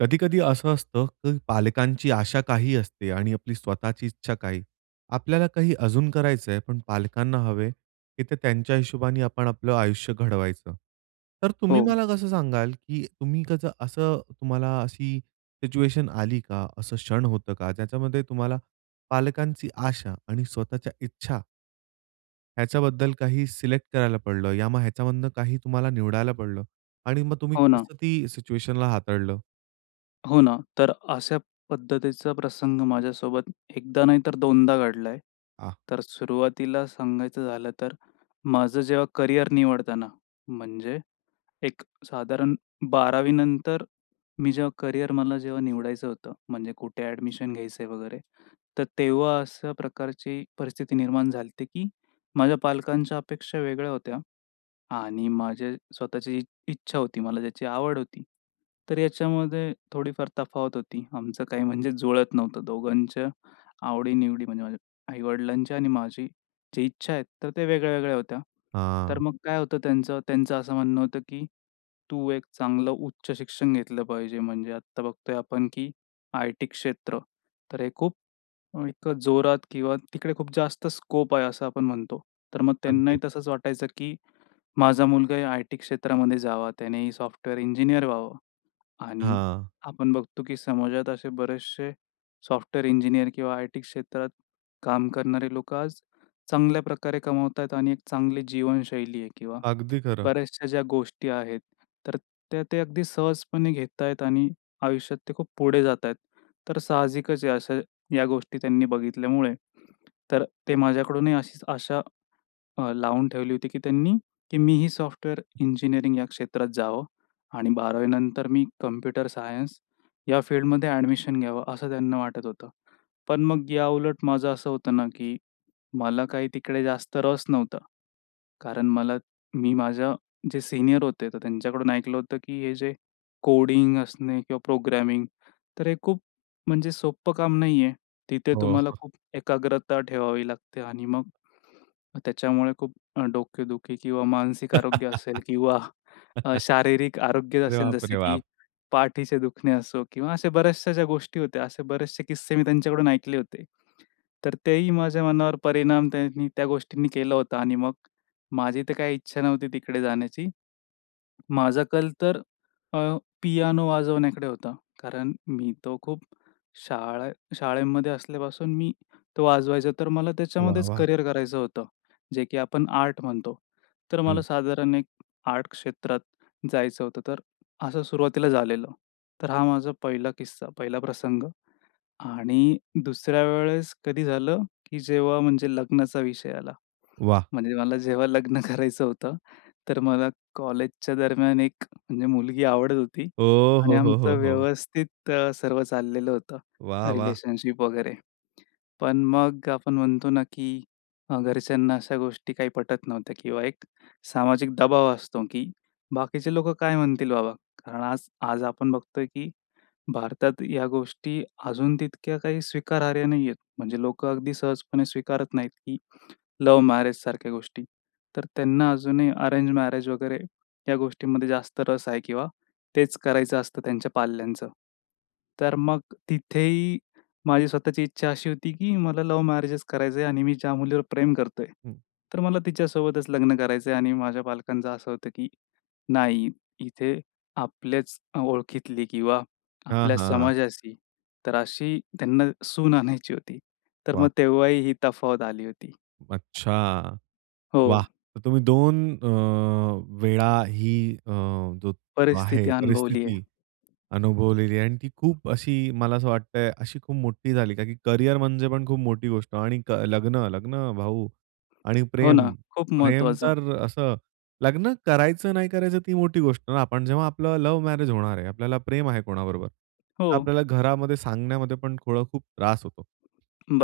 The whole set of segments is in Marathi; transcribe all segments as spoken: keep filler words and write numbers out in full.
कधी-कधी असं असतं, की पालकांची आशा काही असते आणि आपली स्वताःची इच्छा काही. आपल्याला काही अजून करायचंय पण पालकांना हवे, की ते त्यांच्या हिशोबाने आपण आपलं आयुष्य घडवायचं. तर तुम्ही हो. मला कसं सांगाल, की तुम्ही त्याचा असं तुम्हाला अशी सिच्युएशन आली का? असं क्षण होतं का? ज्याच्यामध्ये तुम्हाला पालकांची आशा आणि स्वताःच्या इच्छा ह्याच्याबद्दल काही सिलेक्ट करायला पडलं. या मग ह्याच्यामधनं काही तुम्हाला निवडायला पडलं आणि मग तुम्ही हो ना. कसं ती सिच्युएशनला हाताळलं? हो ना, तर अशा पद्धतीचा प्रसंग माझ्यासोबत एक दा नाही, तर दोन दा घडलाय. हां. तर सुरुवातीला सांगायचं झालं तर माझं जेव्हा करिअर निवडताना म्हणजे एक साधारण बारावी नंतर मी जेव्हा करिअर मला जेव्हा निवडायचं होतं म्हणजे कुठे ॲडमिशन घ्यायचंय वगैरे. तर तेव्हा अशा प्रकारची परिस्थिती निर्माण झालती, की माझ्या पालकांच्या अपेक्षा वेगळ्या होत्या आणि माझे स्वताःची इ इच्छा होती, मला ज्याची आवड होती. तर याच्यामध्ये थोडीफार तफावत होती, आमचं काही म्हणजे जुळत नव्हतं. दोघांच्या आवडी-निवडी म्हणजे माझ्या आई-वडिलांच्या आणि माझी जी इच्छा आहेत, तर त्या वेगळ्या वेगळ्या होत्या. तर हां. मग काय होतं त्यांचं त्यांचं असं म्हणणं होतं, की "तू एक चांगलं उच्च शिक्षण घेतलं पाहिजे" म्हणजे आत्ता बघतोय आपण की आयटी क्षेत्र, तर हे खूप, इतकं जोरात किंवा तिकडे खूप जास्त स्कोप आहे असं आपण म्हणतो. तर मग त्यांनाही अगदी. तसंच वाटायचं, की माझा मुलगा या आयटी क्षेत्रामध्ये जावा. त्यानेही सॉफ्टवेअर इंजिनिअर व्हावं आणि हां. आपण बघतो की समाजात असे बरेचसे सॉफ्टवेअर इंजिनिअर किंवा आयटी क्षेत्रात काम करणारे लोकं आज चांगल्या प्रकारे कमवताहेत आणि एक चांगली जीवनशैली आहे किंवा अगदी खरं. बऱ्याचशा ज्या गोष्टी आहेत, तर त्या ते अगदी सहजपणे घेतायतं आणि आयुष्यात ते खूप पुढे जातायतं. तर साहजिकचायं अशा या गोष्टी त्यांनी बघितल्यामुळे तर ते माझ्याकडूनही अशीच अशा अ, लावून ठेवली होती, की त्यांनी की मी ही सॉफ्टवेअर इंजिनिअरिंग या क्षेत्रात जावं आणि बारावी नंतर मी कंम्प्युटर सायन्स या फील्डमध्ये ॲडमिशन घ्यावं, असं त्यांना वाटत होतं. पण मग याउलट माझं असं होतं ना, की मला काही तिकडे जास्त रस नव्हता. कारण मला मी माझ्या जे सीनियर होते तर त्यांच्याकडून ऐकलं होतं, की हे जे कोडिंग असणे किंवा प्रोग्रॅमिंग तर हे खूप म्हणजे सोप्पं काम नाही आहे. तिथे हो. तुम्हाला खूप एकाग्रता ठेवावी लागते आणि मग त्याच्यामुळे खूप अ, डोकेदुखी किंवा मानसिक आरोग्य असेल किंवा शारीरिक आरोग्य अरे असेल बाप जसं रे, की बाप! पाठीचे दुखणे असो किंवा असे बऱ्याचशा ज्या गोष्टी होत्या असे बरेचसे किस्से मी त्यांच्याकडून ऐकले होते. तर तेही माझ्या मनावर परिणाम त्यांनी त्या गोष्टींनी केला होता आणि मग माझी तर काही इच्छा नव्हती तिकडे जाण्याची. माझा कल तर अ, पियानो वाजवण्याकडे होता. कारण मी तो खूप शाळे शाळेमध्ये असल्यापासून मी तो वाजवायचो तर मला वाह, त्याच्यामध्येच वाह! करियर करायचं होतं, जे की आपण आर्ट म्हणतो. तर मला हं. साधारण एक आर्ट क्षेत्रात जायचं होतं, तर असं सुरुवातीला झालेलं. तर हा माझा पहिला किस्सा, पहिला प्रसंग आणि दुसऱ्या वेळेस कधी झालं, की जेव्हा म्हणजे लग्नाचा विषय आला. वाह! म्हणजे मला जेव्हा लग्न करायचं होतं, तर मला कॉलेजच्या दरम्यान एक अ, म्हणजे मुलगी आवडत होती आणि आमचं ओहोहोहो! व्यवस्थित अ, सर्व चाललेलं होतं, वाह, वाह! रिलेशनशिप वगैरे. पण मग आपण म्हणतो ना, की अ, घरच्यांना अशा गोष्टी काही पटत नव्हत्या किंवा एक सामाजिक दबाव असतो, की बाकीचे लोकं काय म्हणतील बाबा? कारण आज आज आपण बघतोय, की भारतात या गोष्टी अजून तितक्या काही स्वीकारार्ह नाहीहेत, म्हणजे लोकं अगदी सहजपणे स्वीकारत नाहीत, की लव्ह मॅरेजसारख्या गोष्टी. तर त्यांना अजूनही अरेंज मॅरेज वगैरे या गोष्टीमध्ये जास्त रस आहे किंवा तेच करायचं असतं त्यांच्या पाल्यांचं. तर मग तिथेही माझी स्वताःची इच्छा अशी होती, की मला लव्ह मॅरेजचं करायचयं आणि मी ज्या मुलीवर प्रेम करतोय, हं. तर मला तिच्यासोबतच लग्न करायचयं आणि माझ्या पालकांचं असं होतं, की नाही इथे आपल्याच अ, ओळखीतली किंवा हां, आपल्या हां. समाजाशी तर अशी त्यांना सून आणायची होती. तर वाह! मग तेव्हाही ही तफावत आली होती. अच्छा! वाह! हो. तर तुम्ही दोन अ, वेळा ही अ, जो आहे परिस्थिती अनुभवली आहे. परिस्थिती अनुभवलेली आहे आणि ती खूप अशी मला असं वाटतंय, अशी खूप मोठी झाली, का की करियर म्हणजे पण खूप मोठी गोष्ट आणि क लग्न लग्न भाऊ आणि हो ना. प्रेम. खूप प्रेम महत्त्वाचं. तर असं लग्न करायचं नाही करायचं ती मोठी गोष्ट अन आपण जेव्हा आपलं लव्ह मॅरेज होणार आहे आपल्याला प्रेम आहे कोणाबरोबर तर हो. आपल्याला घरामध्ये सांगण्यामध्ये पण थोडं खूप त्रास होतो.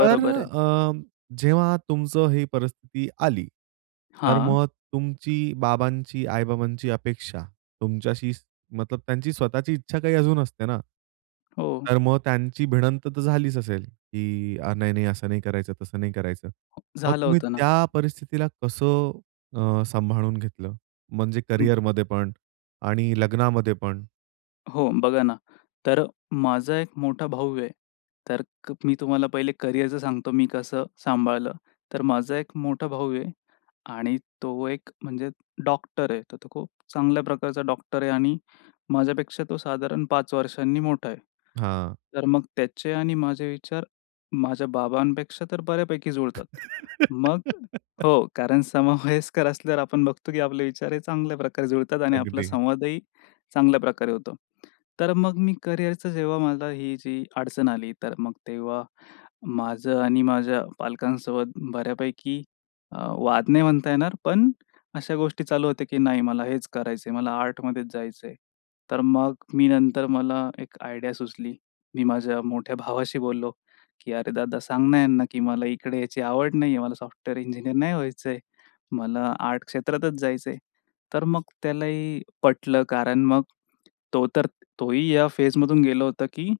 तर आहे. अ, जेव्हा तुमचं ही परिस्थिती आली तर हां. मग तुमची, बाबांची, आई-बाबांची अपेक्षा तुमच्याशी मतलब त्यांची स्वताःची इच्छा काही अजून असते ना. हो. तर मग त्यांची भिडंत तर झालीच असेल, की "नाही, नाही, असं नाही करायचं, तसं नाही करायचं." हां. मग झालं तुम्ही होतं ना. त्या परिस्थितीला कसं अ, सांभाळून घेतलं? म्हणजे हं. करिअरमध्ये पण आणि लग्नामध्ये पण? हो, बघा ना. तर माझा एक मोठा भाऊ आहे, तर क मी तुम्हाला पहिले करिअरच सांगतो, मी कसं सांभाळलं. तर माझा एक मोठा भाऊ आहे आणि तो एक म्हणजे डॉक्टर आहे. तर तो खूप चांगल्या प्रकारचा डॉक्टर आहे आणि माझ्यापेक्षा तो साधारण पाच वर्षांनी मोठा आहे. हां. तर मग त्याचे आणि माझे विचार माझ्या बाबांपेक्षा तर बऱ्यापैकी जुळतात. मग हो, कारण समवयस्कर असल्यावर आपण बघतो की आपले विचार हे चांगल्या प्रकारे जुळतात आणि आपला अगदी. संवादही चांगल्या प्रकारे होतो. तर मग मी करिअरचं जेव्हा मला ही जी अडचण आली, तर मग तेव्हा माझं आणि माझ्या पालकांसोबत बऱ्यापैकी अ, वाद नाही म्हणता येणार. पण अशा गोष्टी चालू होत्या, की नाही मला हेच करायचं आहे. मला आर्टमध्येच जायचं आहे. तर मग मी नंतर मला एक आयडिया सुचली. मी माझ्या मोठ्या भावाशी बोललो की, "अरे, दादा सांग ना यांना, की मला इकडे यायची आवड नाही आहे. मला सॉफ्टवेअर इंजिनिअर नाही व्हायचंय. मला आर्ट क्षेत्रातच जायचं आहे." तर मग त्यालाही पटलं कारण मग तो तर, तोही या फेजमधून गेला होता, की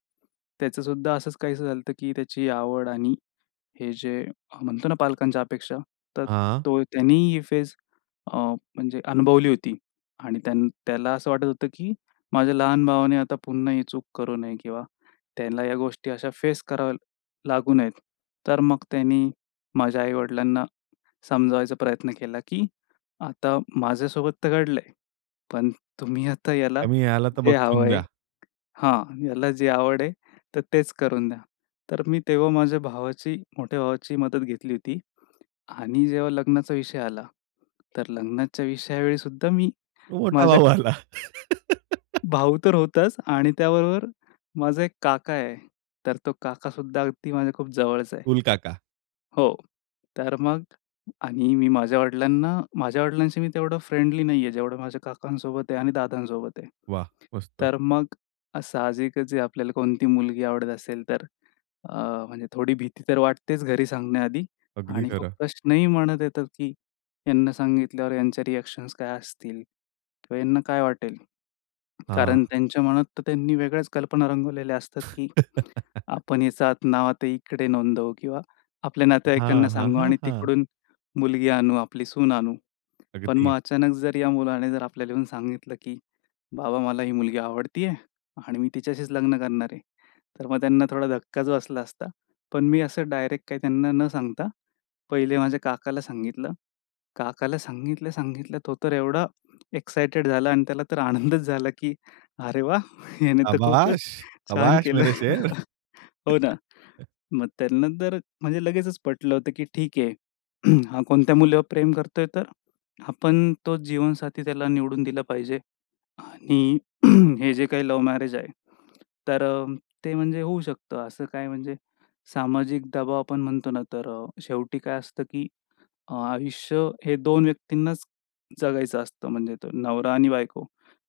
त्याचंसुद्धा असंच काहीसं झालं की त्याची आवड आणि हे जे अ, म्हणतो ना पालकांच्या अपेक्षा. तर हां. तो त्यांनी ही फेस अ, म्हणजे अनुभवली होती. आणि त्यान त्याला असं वाटत होतं, की माझ्या लहान भावाने आता पुन्हा ही चूक करू नये किंवा त्यांना या गोष्टी अशा फेस कराव्या लागू नयेत. तर मग त्यांनी माझ्या आई-वडिलांना समजावायचा प्रयत्न केला, की आता माझ्यासोबत तर घडलंय. पण तुम्ही आता याला आम्ही याला तर जे हवं बक्षून आहे, द्या. हां, याला जे आवड आहे तर तेच करून द्या. तर मी तेव्हा माझ्या भावाची, मोठ्या भावाची मदत घेतली होती आणि जेव्हा लग्नाचा विषय आला तर लग्नाच्या विषयावेळी सुद्धा मी तो मोठा माझ्या भाऊ आला. भाऊ तर होताच आणि त्याबरोबर माझा एक काका आहे. तर तो काकासुद्धा अगदी माझ्या खूप जवळचा आहे. कुल काका. हो, तर मग आणि मी माझ्या वडिलांना, माझ्या वडिलांशी मी तेवढं फ्रेंडली नाही आहे, जेवढं माझ्या काकांसोबत आहे आणि दादांसोबत आहे. वाह! मस्त. तर मग अ, साहजिकच जे आपल्याला कोणती मुलगी आवडत असेल तर अ, म्हणजे थोडी भीती तर वाटतेच घरी सांगण्याआधी. अगदी आणि खूप खरं. प्रश्नही मनात येतात की ह्यांना सांगितल्यावर यांचे रिएक्शन्स काय असतील? किंवा यांना काय वाटेल? कारण हां. त्यांच्या मनात तर त्यांनी वेगळ्याच कल्पना रंगवलेल्या असतात की आपण हेच नाव आता इकडे नोंदवू किंवा आपल्या नातेवाईकांना हां, हां, सांगू हां, आणि हां. तिकडून मुलगी आणू, आपली सून आणू. पण अगदी. मग अचानक जर या मुलाने जर आपल्याला येऊन सांगितलं की, "बाबा मला ही मुलगी आवडते आहे आणि मी तिच्याशीच लग्न करणार आहे." तर मग त्यांना थोडा धक्काच बसला असता, पण मी असं डायरेक्ट काही त्यांना न सांगता पहिले माझ्या काकाला सांगितलं. काकाला सांगितलं, सांगितलं, तो तर एवढा एक्साईटेड झाला आणि त्याला तर आनंदच झाला की अरे वाह! याने तर खूपच शाबाश, छान शाबाश, केलं. मेरे शेर. हो ना. मग त्यांना तर म्हणजे लगेचच पटलं होतं, की ठीक आहे. हा कोणत्या मुलीवर प्रेम करतोय तर आपण तो जीवनसाथी त्याला निवडून दिला पाहिजे आणि हे जे काही लव्ह मॅरेज आहे, तर अ, ते म्हणजे होऊ शकतं. असं काय म्हणजे सामाजिक दबाव आपण म्हणतो ना, तर अ, शेवटी काय असतं की अ, आयुष्य हे दोन व्यक्तींनाच जगायचं असतं. म्हणजे तर नवरा आणि बायको.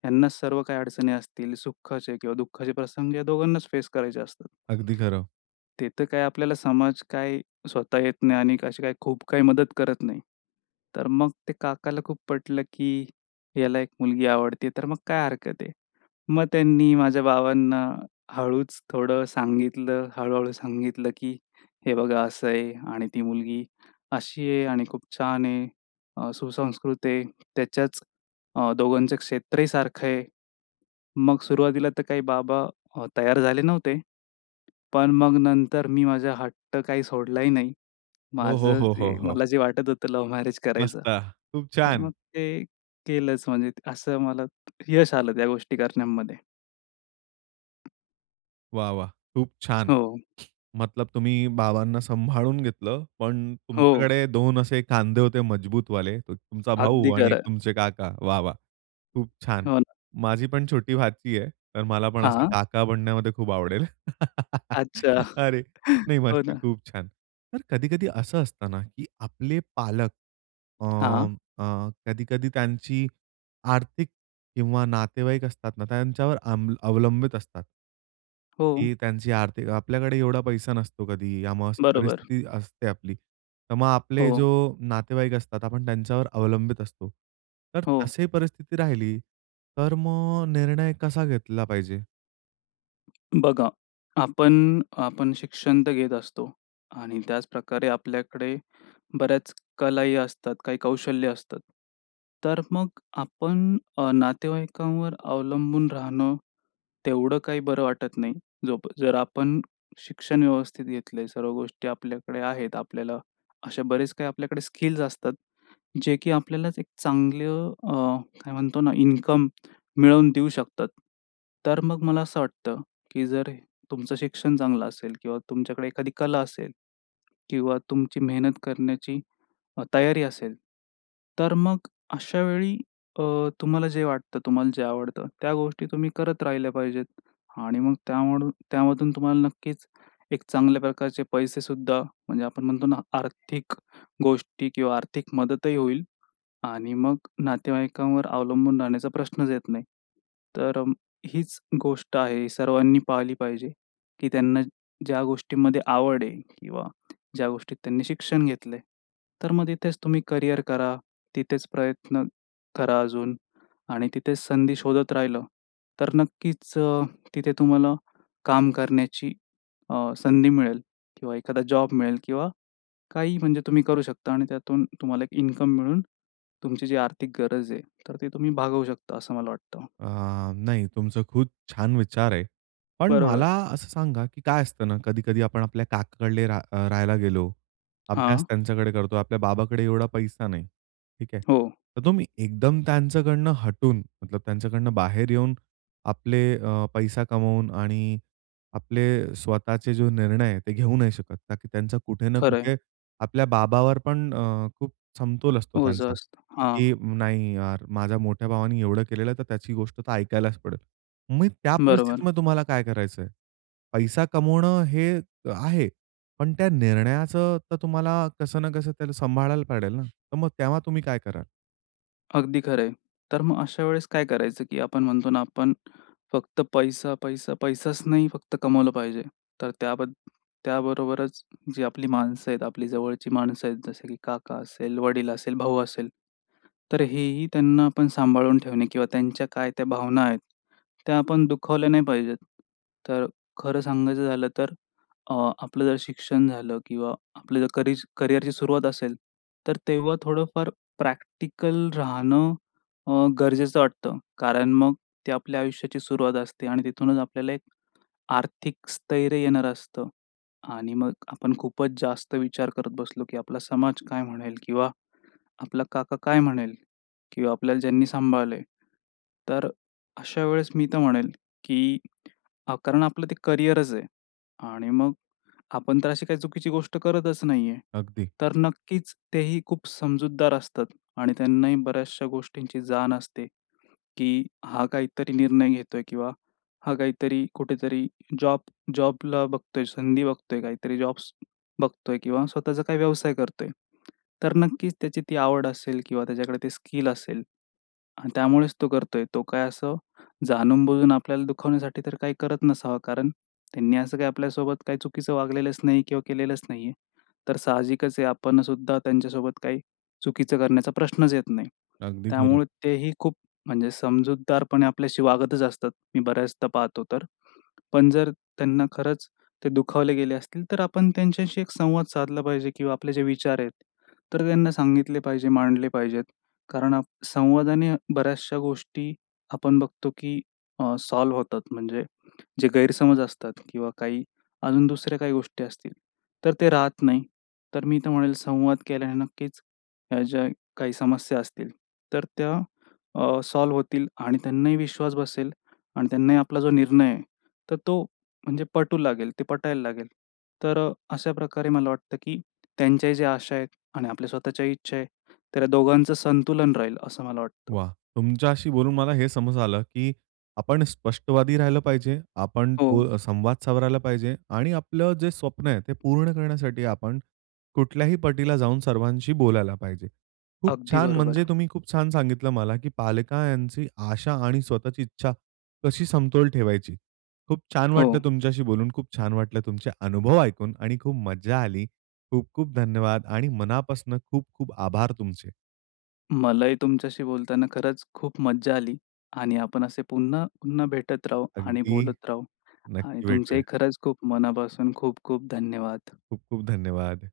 ह्यांनाच सर्व काही अडचणी असतील सुखाचे किंवा दुःखाचे प्रसंग या दोघांनाच फेस करायचे असतात. अगदी खरं. ते तर काय, आपल्याला समाज काय, स्वतः येत नाही आणि अशी काही खूप काही मदत करत नाही. तर मग ते काकाला खूप पटलं, की याला एक मुलगी आवडते, तर मग काय हरकत आहे. मग त्यांनी माझ्या बाबांना हळूच थोडं सांगितलं. हळू-हळू सांगितलं, की "हे बघा असं आहे आणि ती मुलगी अशी आहे आणि खूप छान आहे. अ, सुसंस्कृत आहे. त्याच्याच अ, दोघांचं क्षेत्रही सारखं आहे." मग सुरुवातीला तर काही बाबा अ, तयार झाले नव्हते. पण मग नंतर मी माझा हट्ट काही सोडलाही नाही. हो, हो, माझं हो, हो, जे हो. मला जे वाटत होतं लव्ह मॅरेज करायचं, मस्त! खूप तर मग छान. ते केलंच. म्हणजे असं मला यश आलं त्या गोष्टी करण्यामध्ये. वाह! वाह! खूप छान! हो. मतलब तुम्ही बाबांना सांभाळून घेतलं पण हो. तुमच्याकडे दोन असे खांदे होते मजबूत वाले एक तुमचा भाऊ अगदी आणि खरं. तुमचे काका. वाह! वाह! खूप छान! हो ना. माझी पण छोटी भाची आहे तर मला पण असे हां. काका बनण्यामध्ये खूप आवडेल. अच्छा, अरे! नाही, हो मस्त ना. खूप छान! तर कधी-कधी असं असतं ना, की आपले पालक, अ, हां. अ, कधी-कधी त्यांची आर्थिक किंवा नातेवाईक असतात ना, त्यांच्यावर अं अवलंबित असतात. हो. की त्यांची आर्थिक आपल्याकडे एवढा पैसा नसतो कधी [unintelligible] बरोबर. परिस्थिती असते आपली. तर मग आपले हो. जो नातेवाईक असतात आपण त्यांच्यावर अवलंबित असतो तर हो. तशी परिस्थिती राहिली तर मग निर्णय कसा घेतला पाहिजे? बघा, आपण आपण शिक्षण तर घेत असतो आणि त्याचप्रकारे आपल्याकडे बऱ्याच कला ही असतात, काही कौशल्य असतात. तर मग आपण अ, नातेवाईकांवर अवलंबून राहणं, तेवढं काही बरं वाटत नाही. जो प जर आपण शिक्षण व्यवस्थित घेतले, सर्व गोष्टी आपल्याकडे आहेत, आपल्याला असे बरेच काही आपल्याकडे स्किल्स, असतात जे की आपल्यालाच एक चांगलं अ, काय म्हणतो ना, इन्कम मिळवून देऊ शकतात तर मग मला असं वाटतं, की जर तुमचं शिक्षण चांगलं असेल किंवा तुमच्याकडे एखादी कला असेल किंवा तुमची मेहनत करण्याची तयारी असेल तर मग अशावेळी अ, तुम्हाला जे वाटतं तुम्हाला जे आवडतं त्या गोष्टी तुम्ही करत राहिल्या पाहिजेत आणि मग त्यामुळ त्यामधून तुम्हाला नक्कीच एक चांगल्या प्रकारचे पैसे सुद्धा म्हणजे आपण म्हणतो ना, आर्थिक गोष्टी किंवा आर्थिक मदतही होईल आणि मग नातेवाईकांवर अवलंबून राहण्याचा प्रश्नच येत नाही. तर हीच गोष्ट आहे सर्वांनी पाहिली पाहिजे, की त्यांना ज्या गोष्टीमध्ये आवड आहे किंवा ज्या गोष्टीत त्यांनी शिक्षण घेतलंय तर मग तिथेच तुम्ही करियर करा, तिथेच प्रयत्न करा अजून आणि तिथेच संधी शोधत राहिलं तर नक्कीच अ, तिथे तुम्हाला काम करण्याची अ, संधी मिळेल किंवा एखादा जॉब मिळेल किंवा काही म्हणजे तुम्ही करू शकता आणि त्यातून तुम्हाला एक इन्कम मिळून, तुमची जी आर्थिक गरज आहे तर ती तुम्ही भागवू शकता असं मला वाटतं. अ, नाही तुमचं खूच छान विचार आहे. पण मला बरोबर. असं सांगा, की काय असतं ना, कधी-कधी आपण आपल्या काकाकडले रा राहायला गेलो, अभ्यास हां. त्यांच्याकडे करतो, आपल्या बाबाकडे एवढा पैसा नाही, ठीक आहे. हो. तर तुम्ही एकदम त्यांच्याकडनं हटून, मतलब त्यांच्याकडनं बाहेर येऊन, आपले अ, पैसा कमवून आणि आपले स्वतःचे जो निर्णय आहेत ते घेऊ नाही शकत, का की त्यांचा कुठे ना खरं आहे. कुठे आपल्या बाबावर पण अ, खूप समतोल असतो हो, ओझं त्यांचा, असतं. हां. की "नाही यार! माझ्या मोठ्या भावाने एवढं केलेलं आहे तर त्याची गोष्ट तर ऐकायलाच पडेल." मग त्या बरोबर. परिस्थितीमध्ये तुम्हाला काय करायचं आहे? पैसा कमावणं हे आहे पण त्या निर्णयाचं तर तुम्हाला कसं ना कसं त्याला सांभाळायला पडेल ना तर मग तेव्हा तुम्ही काय कराल? अगदी खरं आहे. तर मग अशा वेळेस काय करायचं, की आपण म्हणतो ना, आपण फक्त पैसा, पैसा, पैसाच नाही फक्त कमावलं पाहिजे, तर त्याबद त्याबरोबरच जे आपली माणसं आहेत आपली जवळची माणसं आहेत, जसे की काका असेल, वडील असेल, भाऊ असेल, तर हेही त्यांना आपण सांभाळून ठेवणे किंवा त्यांच्या काय त्या भावना आहेत, त्या आपण दुखावल्या नाही पाहिजेत. तर खरं सांगायचं झालं तर, अ, आपलं जर शिक्षण झालं किंवा आपलं जर करि करिअरची सुरुवात असेल, तर तेव्हा थोडंफार प्रॅक्टिकल राहणं अ, गरजेचं वाटतं. कारण मग ते आपल्या आयुष्याची सुरुवात असते आणि तिथूनच आपल्याला एक आर्थिक स्थैर्य येणार असतं. आणि मग आपण खूपच जास्त विचार करत बसलो, की आपला समाज काय म्हणेल. किंवा आपला काका काय म्हणेल किंवा आपल्याला ज्यांनी सांभाळल आहे, तर अशा वेळेस मी तर म्हणेल, की कारण आपलं ते करियरच आहे. आणि मग आपण तर अशी काही चुकीची गोष्ट करतच नाही आहे. अगदी. तर नक्कीच तेही खूप समजूतदार असतात, आणि त्यांनाही बऱ्याचशा गोष्टींची जाण असते, की हा काहीतरी निर्णय घेतोय किंवा हा काहीतरी कुठेतरी जॉब जॉबला बघतोय, संधी बघतोय काहीतरी जॉब्स बघतोय किंवा स्वतःचा काही व्यवसाय करतोय. तर नक्कीच त्याची ती आवड असेल किंवा त्याच्याकडे ते स्किल असेल. आणि त्यामुळेच तो करतोय, तो काय असं जाणून-बुजून आपल्याला दुखवण्यासाठी तर काही करत नसावा, कारण त्यांनी असं काही आपल्यासोबत काही चुकीचं वागलेलंच नाही किंवा केलेलंच नाही आहे. तर साहजिकच आहे, आपण सुद्धा त्यांच्यासोबत काही चुकीचं करण्याचा प्रश्नच येत नाही. अगदी खरं. त्यामुळे तेही खूप म्हणजे, समजूतदारपणे आपल्याशी वागतच असतात, मी बऱ्याचदा पाहतो तर, पण जर त्यांना खरंच ते दुखावले गेले असतील, तर आपण त्यांच्याशी एक संवाद साधला पाहिजे किंवा आपले जे विचार आहेत, तर त्यांना सांगितले पाहिजे, मांडले पाहिजेत. कारण आ, संवादाने बऱ्याचशा गोष्टी आपण बघतो की सॉल्व्ह होतात. म्हणजे जे गैरसमज असतात, किंवा काही अजून दुसऱ्या काही गोष्टी असतील, तर ते राहत नाही. तर मी तर म्हणेल संवाद केल्याने नक्कीच ह्या ज्या काही समस्या असतील, तर त्या अ, सॉल्व्ह होतील आणि त्यांनाही विश्वास बसेल. आणि त्यांनाही आपला जो निर्णय आहे, तर तो म्हणजे पटू लागेल. ते पटायला लागेल. तर अशा प्रकारे मला वाटतं, की त्यांच्या ज्या आशा आहेत, आणि आपल्या स्वतःच्या इच्छा आहे ,तर दोघांचं संतुलन राहील, असं मला वाटतं. वाह! तुमच्याशी बोलून मला हे समज आलं, की आपण स्पष्टवादी राहिलं पाहिजे, आपण हो. तो संवाद सावरायला पाहिजे. आणि आपलं जे स्वप्न आहे, ते पूर्ण करण्यासाठी आपण कुठल्याही पटीला जाऊन सर्वांशी बोलायला पाहिजे. खूप अगदी छान! बरोबर. म्हणजे तुम्ही खूप छान सांगितलं मला, की पालकांची आशा आणि स्वतःची इच्छा कशी समतोल ठेवायची. खूप छान वाटलं हो. तुमच्याशी बोलून, खूप छान वाटलं तुमचे अनुभव ऐकून आणि खूप मज्जा आली. खूप-खूप धन्यवाद आणि मनापासून खूप-खूप आभार तुमचे. मलाही तुमच्याशी बोलताना खरंच खूप मज्जा आली. आणि आपण असे पुन्हा, पुन्हा भेटत राहू आणि अगदी! बोलत राहू. आणि नक्की तुमचेही भेटूया. खरंच खूप मनापासून खूप-खूप धन्यवाद. खूप-खूप धन्यवाद!